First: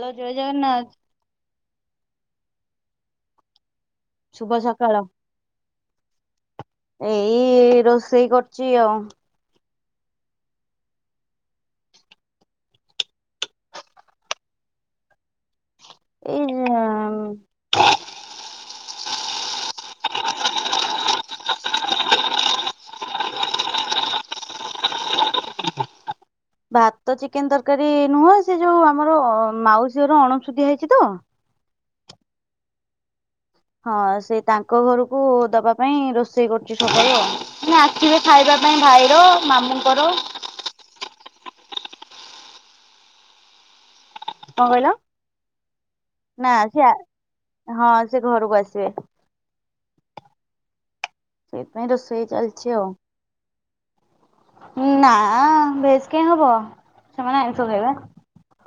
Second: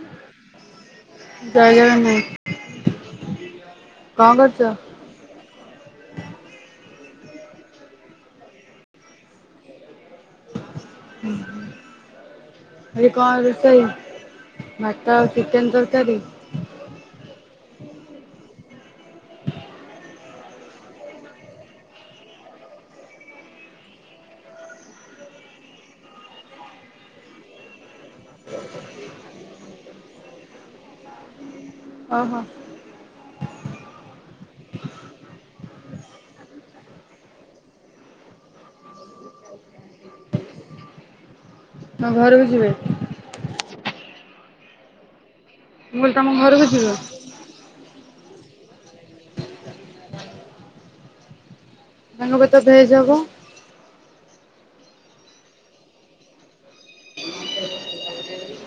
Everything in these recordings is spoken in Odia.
ହାଲୋ ଜୟ ଜଗନ୍ନାଥ। ଜୟ ଜଗନେ ଶୁଭ ସକାଳ। ଏଇ ରୋଷେଇ କରୁଚି ଆଉ। ଉଁ ହୁଁ। ଆଜି କଣ ରୋଷେଇ ମାଛ ଆଉ ଚିକେନ ତରକାରୀ। ଏଇ [inaudible] ଭାତ ଚିକେନ ତରକାରୀ ନୁହଁ ସେ ଯୋଉ ଆମର ମାଉସୀର ଅଣୁସୁଧିଆ ହେଇଛି ତ। ଓହୋ। ହଁ ସେ ତାଙ୍କ ଘରକୁ ଦବା ପାଇଁ ରୋଷେଇ କରୁଛି ସକାଳେ ଆଉ। ଆସିବେ ଖାଇବା ପାଇଁ ଭାଇର ମାମୁଁଙ୍କର। ହଁ ଘରକୁ ଯିବେ। କଣ କହିଲ ମୁଁ କହିଲି ତମ ନା ଘରକୁ ସେ। ଯିବେ? ହଁ ସେ ଘରକୁ ଆସିବେ। ସେଇପାଇଁ ରୋଷେଇ ତାଙ୍କ ପାଇଁ ତ ଚାଲିଛି ଭେଜ ଆଉ। ହବ। ନା ବେଶ କେ ହବ ସେମାନେ ଆଣିଷୁ।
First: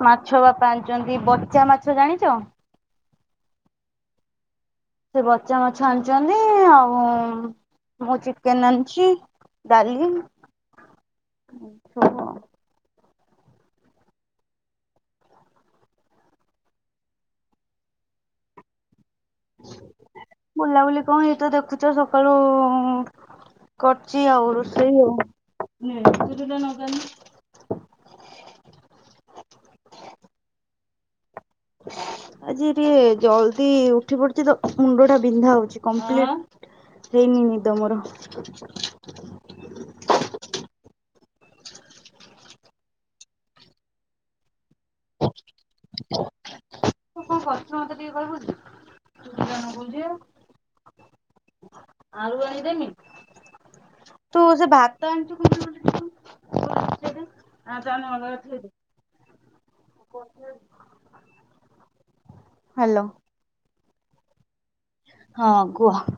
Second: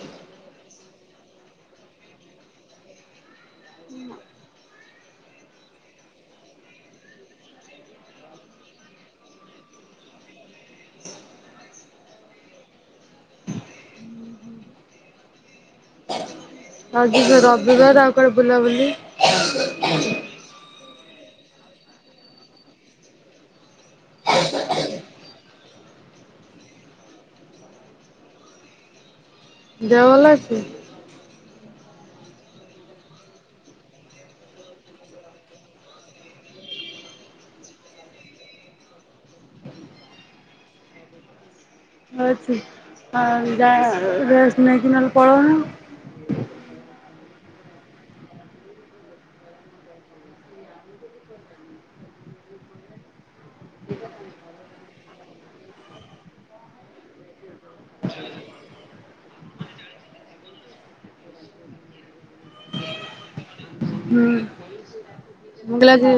ମାଛ ବାପ ଆଣିଛନ୍ତି ବଚା ମାଛ ଜାଣିଛ। ସେ ବଚା ମାଛ ଆଣିଛନ୍ତି ଆଉ। ମୁଁ ଚିକେନ ଆଣିଛି ଡାଲି ହଁଜି ସ ରବିିବ ତା କଡ ବୁଲାବୁଲି ବୁଲାବୁଲି କଣ ଏଇ ତ ଦେଖୁଛ ସକାଳୁ। କରଚି ଆଉ ରୋଷେଇ ଆଉ ତୁ ଯୋଟା ଲଗାନି। ଦେହ ଭଲ ଅଛି? ଆଜି ଟିକେ ଜଲଦି ଉଠି ପଡିଛି ତ, ମୁଣ୍ଡ ଟା ବିନ୍ଧା ହଉଛି କମ୍ପ୍ଲିଟ ହେଇନି ନିଦମର। ଆଉ ଆସିବି ହଁ, ଯା ରେସ୍ ନେଇକି ନହେଲେ ପଳଉନ। ତ କଣ କରଛ ମତେ ଟିକେ କିହିବୁନି? ତୁ ତଜାଣି ବୁଝେ ଆଳୁ ଆଣିଦେମି? ତୁ ସେ ଭାତ ଆଣଛୁ ବୋଲି [inaudible] ହ୍ୟାଲୋ। ହୁଁ। ହଁ ଆ ମୁଁ କହିଲି କୁହ? ଆଜି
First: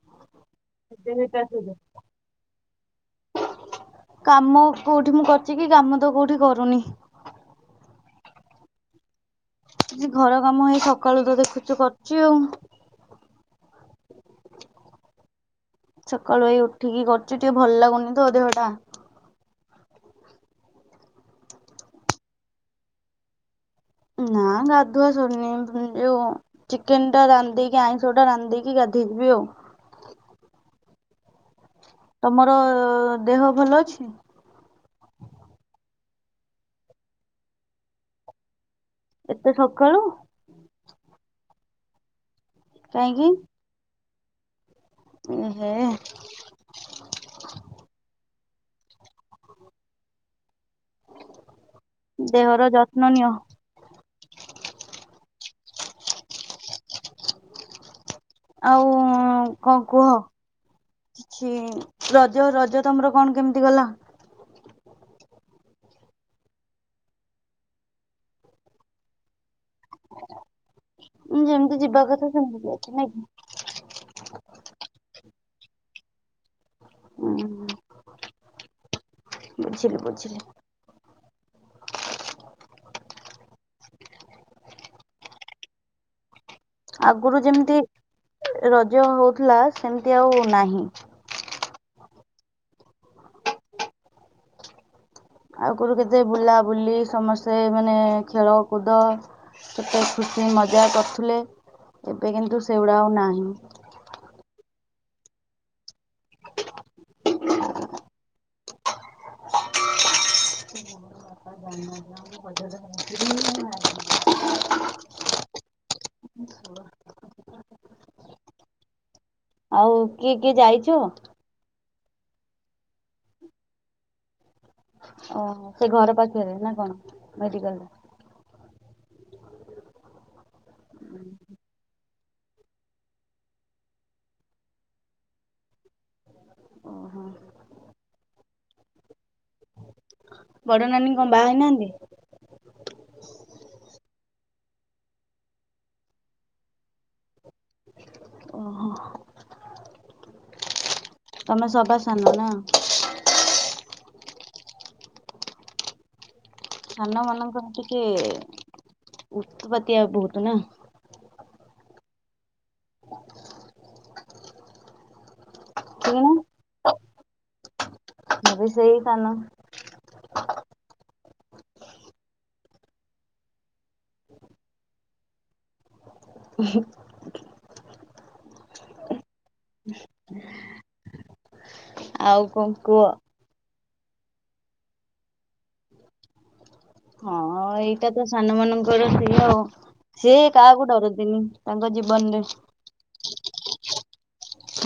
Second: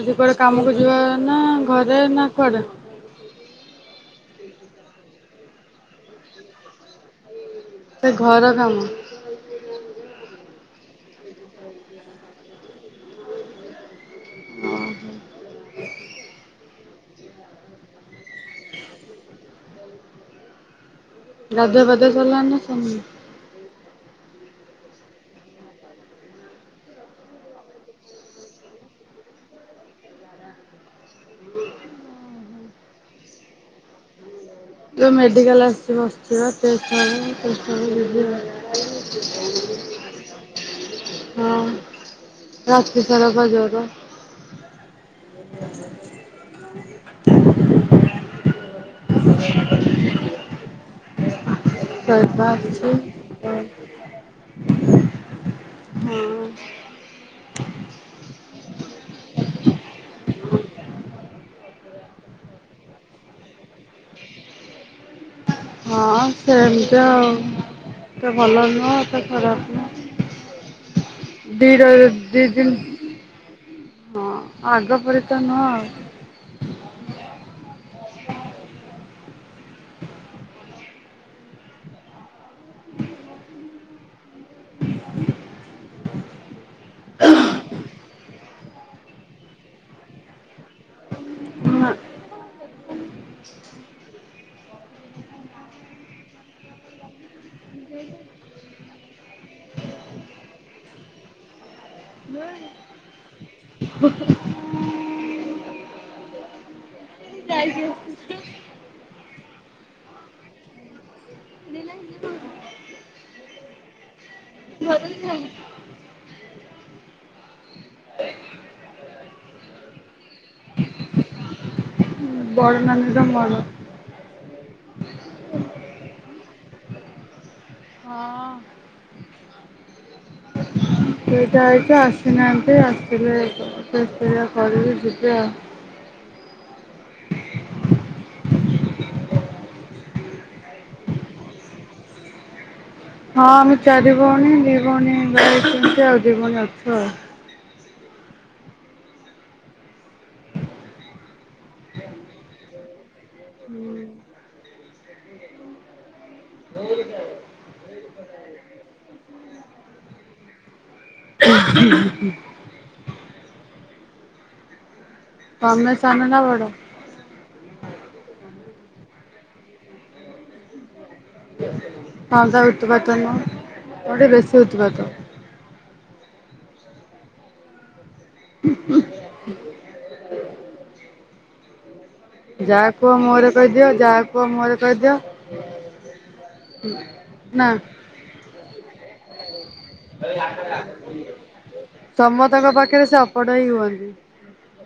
ଆଜି କୁଆଡେ କାମକୁ ଯିବା ନା ଘରେ ନା କୁଆଡେ? କାମ କୋଉଠି ମୁଁ କରିୁଛି କି? କାମ ତ କୋଉଠି କରୁନି। ସେ ଘର କାମ। କି ଘର କାମ ହେଇ ସକାଳୁ ତ ଦେଖୁଛୁ କରୁଛି ଆଉ। ଓହୋ। ସକାଳୁ ହେଇ ଉଠିକି କରୁଛି ଟିକେ ଭଲ ଲାଗୁନି ତ ଦେହଟା। ଗାଧୁଆ ପାଧୁ ଆ ସାରିଲାଣି ନାଁ ସରିନି। ନାଁ ଗାଧୁଆ ସରିନି। ଚିକେନ ଟା ରାନ୍ଧିକ ଆଇଁଷ ଟା ରାନ୍ଧିିକି ଗାଧୋଇେଇିବି ଆଉ। ତମର ଦେହ ଭଲ ଅଛି। [unintelligible] ହଁ। ରାତି ଏତେ ସକାଳୁ କାହିଁକି? ସାରା ପା ଜର ଏ‌ହେ। ଶୋଇବା ଦେହର ଅଛି। ଯତ୍ନ ନିଅ। ହଁ। ଆଉ କଣ କୁହ? କିଛି ରଜ ରଜ ତମର କଣ କେମିତି ଗଲା? ହଁ ସେମତି ଆଉ ଏତେ ଭଲ ନୁହଁ ଏତେ ଖରାପ ନୁହଁ। ଯେମିତି ଦିଟ ଯିବା କଥା ଦି ସେମିତି ଯାଇଛି ଦିନ ନାଇଁ କି? ହଁ ଆଗ ପରି ତ ନୁହଁ ଆଉ। ହୁଁ, ହୁଁ। ବୁଝିଲି ବୁଝିଲି। ଆଗରୁ ଯେମିତି ରଜ ହଉଥିଲା। ସେମିତି ଆଉ ନାହିଁ। ଆଗରୁ କେତେ ବୁଲାବୁଲି ସମସ୍ତେ ମାନେ ଖେଳ କୁଦ କେତେ ଖୁସି ମଜା କରୁଥିଲେ। ଏବେ କିନ୍ତୁ ସେଉଡା ଆଉ ନାହିଁ। ଝଇଲି ଝାଉଁ। ଉ କିଏ କିଏ ଯାଇଚ? ବଡ଼ ନାନିର ମୋର। ଅ ହୋ ସେ ଘର ପାଖରେ ନା କଣ? ମେଡିକାଲରେ। ହଁ ଏଇଟା ଏଇଟା ଆସିନାହାନ୍ତି ଆସିବେଦେବେ କରିବି ଯିବେ ଆଉ। ବଡ଼ ନାନୀଙ୍କ ବାହା ହେଇନାହାନ୍ତି? ହଁ ଆମେ ଚାରି ଭଉଣୀ। ଦି ଭଉଣୀ ବାହା ହେଇଛନ୍ତି, ଆଉଦି ଭଉଣୀ ଅଛୁ ଆଉ। ଓହୋ ତମେ ସବା ସାନ ନା? ସାନମାନାନଙ୍କର ଟିକେ ଉତ୍ପତ୍ତିଆ ବହୁତ ନା? ତମେ ସାନ ନା ବଡ? ମୁ ବି ସେଇ ସାନ। ତମେତ ଭତ୍ପାତ ନୁହଁ ବଡ଼ଟି ବେଶୀ ଉତ୍‌ପାତ [unintelligible] [unintelligible] ଆଉ କଣ ଯାହା କୁହ? କୁଅ ମୁହଁରେ କହିଦିଅ, ଯାହା କୁଅ ମୁହଁରେ କହିଦିଅ। ହଁ ନା ଏଇଟା ତ ସାନ ମାନଙ୍କର ସିଅ ସିଏ କାହାକୁ ଡରନ୍ତିନି। ତାଙ୍କ ଜୀବନରେ ସମସ୍ତଙ୍କ ପାଖରେ ସେ ଅପଡ଼ ହୋଇ ରୁଅନ୍ତି।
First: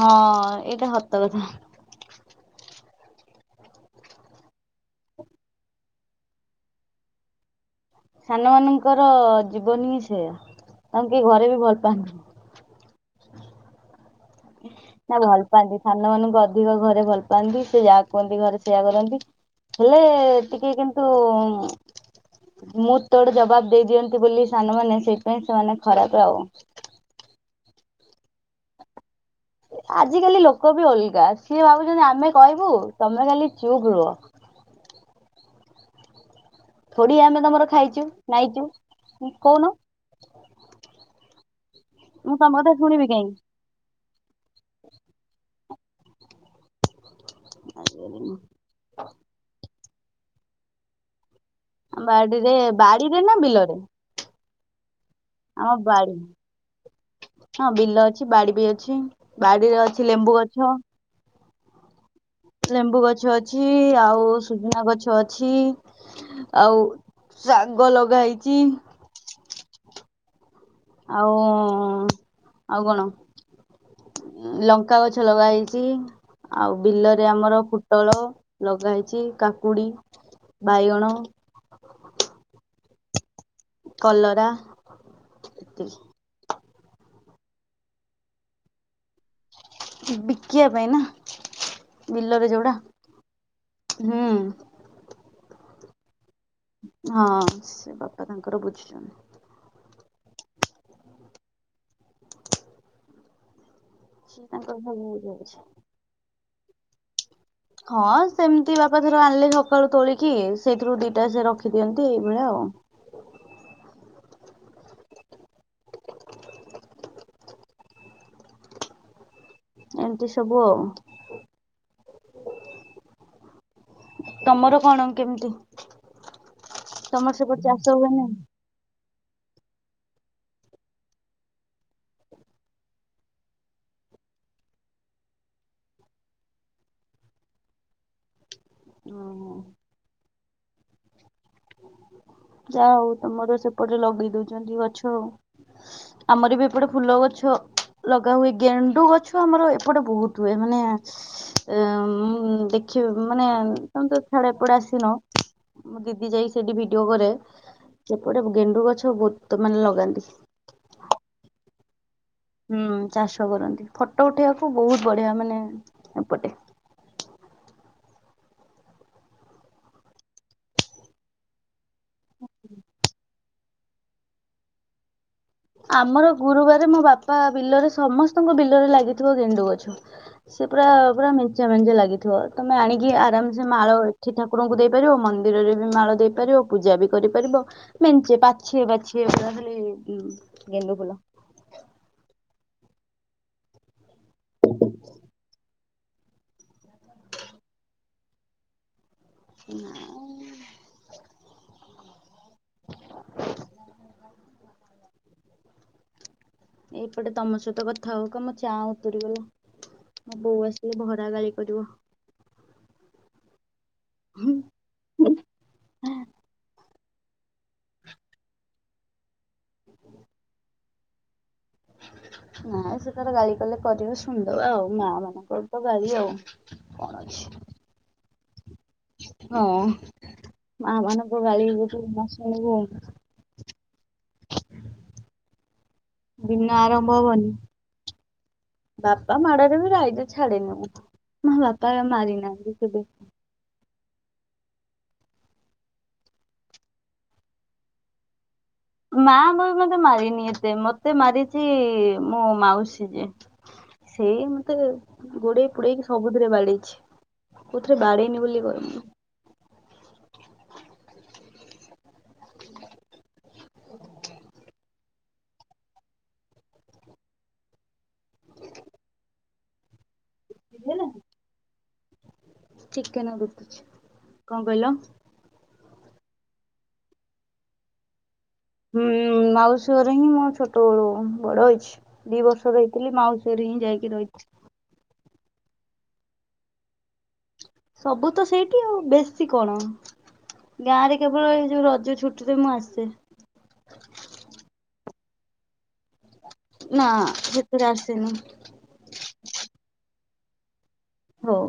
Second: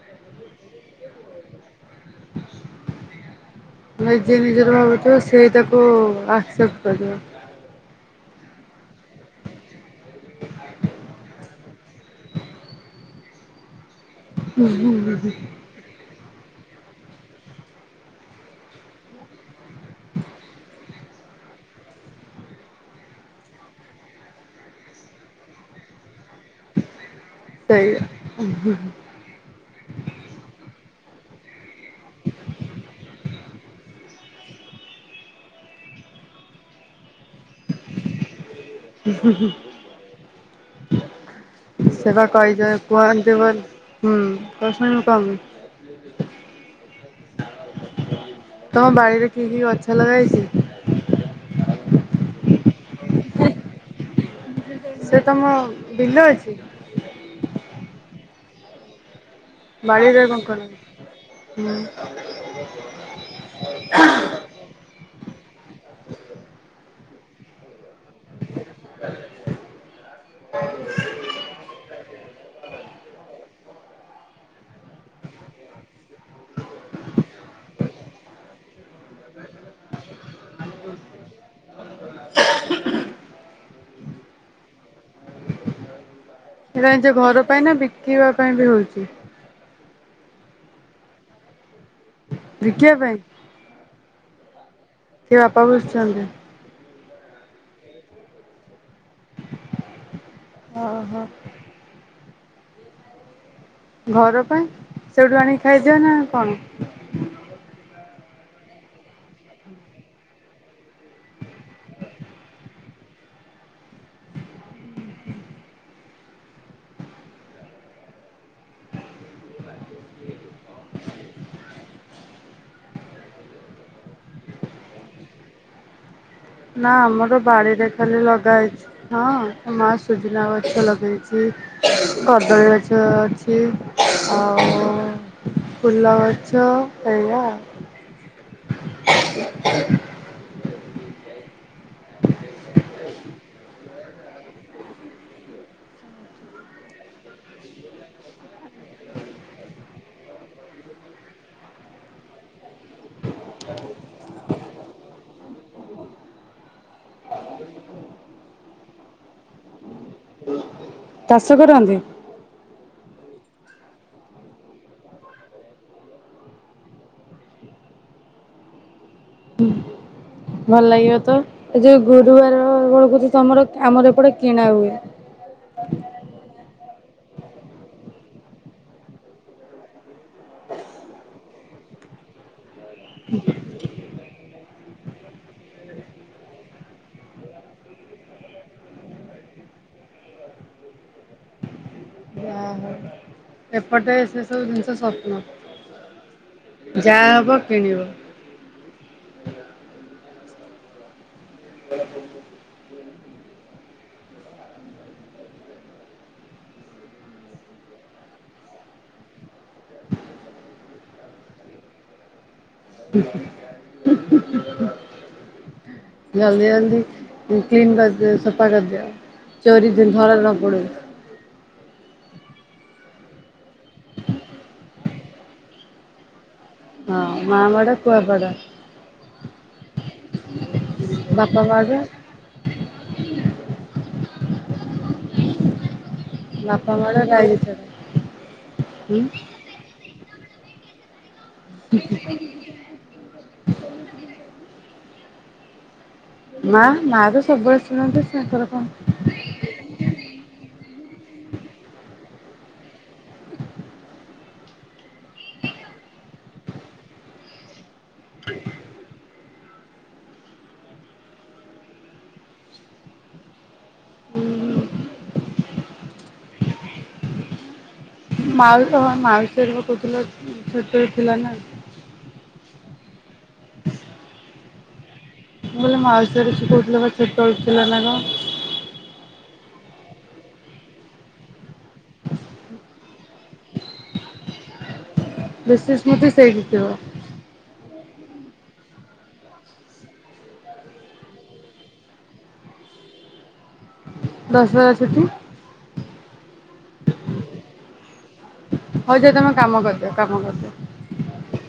ହଁ--ଏଇଟା ସତ କଥା ନାଇଁ ଯିଏ ନିଜର ଭାବୁଥିବ ସେ ଏ ତାକୁ ଆକ୍ସେପ୍ଟ କରିବ ସାନ ମାନଙ୍କର ଜିବନୀ ବିଷୟରେ ତାଙ୍କୁ କିଏ ଘରେ ବି ଭଲ ପାଆନ୍ତିନି। ନା ଭଲ ପାଆନ୍ତି, ସାନ ମାନଙ୍କୁ ଅଧିକ ଘରେ ଭଲ ପାଆନ୍ତି, ସେ ଯାହା କୁହ୍ନ୍ତି ଘରେ ସେଇଆ କରନ୍ତି। ହେଲେ ଟିକେ କିନ୍ତୁ ମୁଁ ତୋଡ ଜବାବ ଦେଇ ଦିଅନ୍ତି ବୋଲି ସାନମାନେ ସେଇପାଇଁ ସେମାନେ ଖରାପ ଆଉ ସେଇଆ। ଆଜିକାଲି ଲୋକ ବି ଓଲଗା ସିଏ ଭାବୁଚ଼ନ୍ତି ଆମେ କହିବୁ ତମେ ଖାଲି ଚୁପ୍ ରୁହ। ଖୁଡି ଆମେ ତମର ଖାଇଛୁ ନାଇଚୁ କୋଉନ। ସେବା ମୁଁ ତମ କହିଯା କଥା ଶୁଣିବି କୁହନ୍ତି କାହିଁକି? ବୋଲି ହୁଁ କିଛି ମୁଁ କହୁନି। ମରିଗଲି ମୁଁ ତମ ବାଇରେ କି କି ଗଛ ଲଗା ହେଇଛି? ବାଡିରେ, ବାଡିରେ ନା ବିଲରେ? ସେ ତମ ଆମ ବାଡି। ବିଲ ଅଛି ହଁ, ବିଲ ଅଛି ବାଡି ବି ଅଛି। ବାଡିରେ ଅଛି ଲେମ୍ବୁ କଣ କଣ ଗଛ ହୁଁ ଲେମ୍ବୁ ଗଛ ଅଛି, ଆଉ ସୁୁଜୁନା ଗଛ ଅଛି। ଆଉ ଶାଗ ଲଗା ହେଇଛି ଆଉ ଆଉ କଣ। ଲଙ୍କା ଗଛ ଲଗା ହେଇଚି। ଆଉ ବିଲରେ ଆମର ପୋଟଳ ଲଗା ହେଇଛି, କାକୁଡି ବାଇଅଣ କଲରା ଏତିକି ସେଇଟା ନିଜ ଘର ପାଇଁ ନା ବିକିବା ପାଇଁ ବି ହଉଛି। ବିକିଆ ପାଇଁ ନା ବିଲରେ ଯଉଡ଼ା ବିକିବା ପାଇଁ? ହୁଁ। କିଏ ବାପା ବୁଝୁଛନ୍ତି ହଁ ସେ ବାପା ତାଙ୍କର ବୁଝୁଛନ୍ତି। ଓ ହୋ। ଘର ସିଏ ପାଇଁ ତାଙ୍କର ସବୁ ସେଇଠୁ ବୁଝଉଛି। ଆଣିକି ଖାଇଦିଅ ନା କଣ? ହଁ ସେମତି ବାପା ଧର ଆଣିଲେ ସକାଳୁ ତୋଳିକି ସେଇଥିରୁ ଦିଟା ସେ ରଖିଦିଅନ୍ତି ଏଇଭଳିଆ ଆଉ। ଏମତି ସବୁ ଆଉ। ତୋମର କଣ କେମତି? ନା ଆମର ବାଡିରେ ଖାଲି ଲଗା ହେଇଛି। ହଁ ମା ସୁଜୁନା ଗଛ ଲଗେଇଛି। କଦଳୀ ଗଛ ଅଛି। ଆଉ ଫୁଲ ଗଛ ଏଇଆ। ଓହୋ [unintelligible] ଯା ହଉ ତୋମର ସେପଟେ ଲଗେଇ ଦଉଛନ୍ତି ଗଛ। ଆମର ବି ଏପଟେ ଫୁଲ ଗଛ ଲଗା ହୁଏ, ଗେଣ୍ଡୁ ଗଛ ଆମର ଏପଟେ ବହୁତ ହୁଏ। ମାନେ ଏ, ଉଁ, ଦେଖିବ ମାନେ ତୋମେ ତ ଛାଡ ଏପଟେ ଆସିନ। ମୋ ଦିଦି ଯାଇ ସେଠି ଭିଡିଓ କରେ। ସେପଟେ ଗେଣ୍ଡୁ ଗଛ ବହୁତ ମାନେ ଲଗାନ୍ତି। ଚାଷ କରନ୍ତି? ହୁଁ ଚାଷ କରନ୍ତି, ଫଟୋ ଉଠେଇବାକୁ ବହୁତ ବଢିଆ ମାନେ ଏପଟେ। ଭଲ ଲାଗିବ ତ, ଏ ଯୋଉ ଗୁରୁବାର ବଳକୁ ତି ତୋମର ଆମର ଏପଟେ କିଣା ହୁଏ। ଆମର ଗୁରୁବାର ମୋ ବାପା ବିଲରେ ସମସ୍ତଙ୍କ ବିଲରେ ଲାଗିଥିବ ଗେଣ୍ଡୁ ଗଛ। ସେ ପୁରା ପୁରା ମେଞ୍ଚା ମେଞ୍ଚା ଲାଗିଥିବ। ତୋମେ ଆଣିକି ଆରାମସେ ମାଳ ଠି ଠାକୁରଙ୍କୁ ଦେଇପାରିବ। ମନ୍ଦିରରେ ବି ମାଳ ଦେଇପାରିବ, ପୂଜା ବି କରିପାରିବ। ମେଞ୍ଚେ ପାଛିଏ ପାଛିଏ ପୁରା ଖାଲି ଉଁ, ଗେଣ୍ଡୁ ଫୁଲ। ଯା ହଉ। ଏପଟେ ସେ ସବୁ ଜିନିଷ ସ୍ୱପ୍ନ। ଯାହା ହବ କିଣିବ। ଏଇପଟେ ତୋମ ସହିତ କଥା ହଉକ ମୋ ଚା ଉତରିଗଲା। ମୋ ବୋଉ ଆସିଲେ ଭରା ଗାଳି କରିବ। ହୁଁ, ହୁଁ। ହୁଁ। ଆହା। ଜଲଦି ଜଲଦି ଉଁ, କ୍ଲିନ୍ କରଦିଅ, ସଫା କରଦିଅ। ଚୋରି ଯେନ୍ ଧରା ନ ପଡୁ। ନାଇ ସିଏ ତାର ଗାଳି କଲେ କରିବ ଶୁଣିଦବା ଆଉ, ମା ମାନଙ୍କର ତ ଗାଳି ଆଉ। କଣ ହଁ ଅଛି। ମା ମାଡ କୁଆପାଡ। ହଁ ମା ମାନଙ୍କ ବାପା ଗାଳି ମାଡ ଯଦି ନ ଶୁଣିବୁ ଦିନ ବାପା ମାଡ ଆରମ୍ଭ ହବନି। ରାଇଜ ଛାଡ। ବାପା ମାଡରେ ବି ରାଇଜ ଛାଡେନି ମୁଁ, ମୋ ବାପା ମାରି ନାହାନ୍ତିି କେବେ। ମା ମା ତ ସବୁବେଳ ଶୁଣନ୍ତି ତାଙ୍କର କଣ। ମା ମୋର ମୋତେ ମାରିନି ଏତେ। ମୋତେ ମାରିଛି ମୋ ମାଉସୀ ଯେ। ସେଇ ମୋତେ ଗୋଡେଇ ପୁଡେଇକି ସବୁଥିରେ ବାଡେଇଛି। କୋଉଥିରେ ବାଡେଇନି ବୋଲି କହିବୁନୁ। ମାଉ ଓ ହଁ ମାଉସୀ ଘରେ ପା କହୁଥୁଲ ଛୋଟବେଳେ ଥିଲା ନା। କଣ କହିଲ? ମୁଁ କହିଲି ମାଉସୀ ଘରେ ଏ କହୁଥିଲ ପା ଛୋଟବେଳୁ ଥିଲନା କଣ? ହୁଁ, ମାଉସୀ ଘରେ ହିଁ ମୋ ଛୋଟ ବଳୁ ବଡ ହେଇଛି। ଦି ବର୍ଷ ର ହେଇଥିଲି ମାଉସୀ ଘରେ ହିଁ ଯାଇକି ରହିଛି। ବେଶୀ ସ୍ମୃତି ସେଇଠି ଥିବ। ସବୁ ତ ସେଇଠି, ଆଉ ବେଶୀ କଣ। ଗାଁ ରେ କେବଳ ଏଇ ଯୋଉ ରଜ ଛୁଟିରେ ମୁଁ ଆସେ। ଦଶହରା ଛୁଟି। ନା ସେଥିରେ ଆସିନି। ହଉ ଯା ତମେ କାମ କରିଦିଅ କାମ କରିଦଅ। ହଉ।